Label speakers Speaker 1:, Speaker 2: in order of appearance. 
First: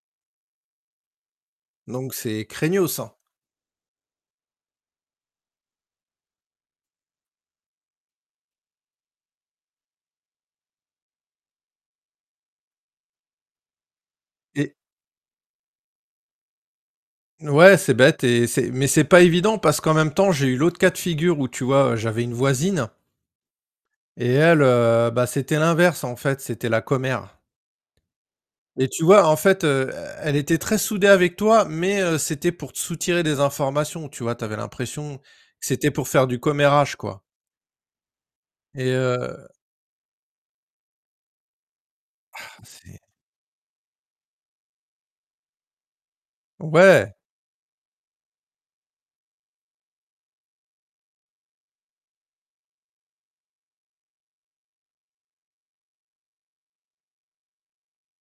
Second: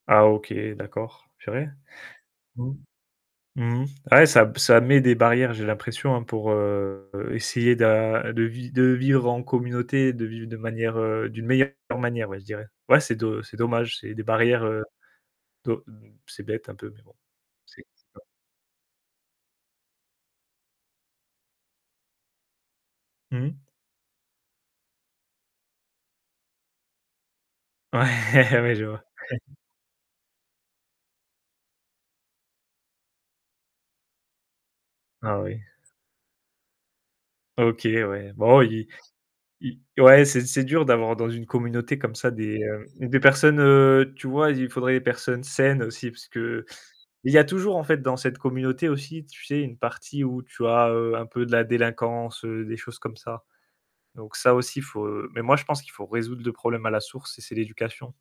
Speaker 1: Ah OK, d'accord, purée.
Speaker 2: Donc c'est
Speaker 1: Mmh.
Speaker 2: craignos hein.
Speaker 1: Mmh. Ouais, ça ça met des barrières, j'ai l'impression pour, heu, essayer de de vi de vivre en communauté, de vivre de manière, heu, d'une meilleure manière ouais je dirais. Ouais, c'est do c'est dommage, c'est des barrières,
Speaker 2: Et
Speaker 1: de c'est bête un peu mais bon.
Speaker 2: Ouais
Speaker 1: C'est
Speaker 2: c'est
Speaker 1: ça.
Speaker 2: bête et c'est mais c'est pas évident parce qu'en même temps j'ai eu l'autre cas de figure où tu vois j'avais une voisine
Speaker 1: Mmh mh.
Speaker 2: et elle, heu, bah c'était l'inverse en fait, c'était la commère.
Speaker 1: Ouais, je
Speaker 2: Et
Speaker 1: vois.
Speaker 2: tu vois, en fait, heu e elle était très soudée avec toi, mais heu, c'était pour te soutirer des informations, tu vois? Bah tu avais l'impression que
Speaker 1: Ah oui.
Speaker 2: c'était pour faire du commérage, quoi.
Speaker 1: OK ouais, bon oui,
Speaker 2: Et heu
Speaker 1: i ouais c'est c'est dur d'avoir dans une communauté comme ça
Speaker 2: Ah
Speaker 1: des, heu,
Speaker 2: c'est
Speaker 1: des personnes, heu tu vois, il faudrait des personnes saines aussi, parce qu'il
Speaker 2: Ouais.
Speaker 1: y a toujours en fait dans cette communauté aussi, tu sais, une partie où tu as, heu, un peu de la délinquance, des choses comme ça. Donc ça aussi, il faut heu, mais moi je pense qu'il faut résoudre le problème à la source et c'est l'éducation.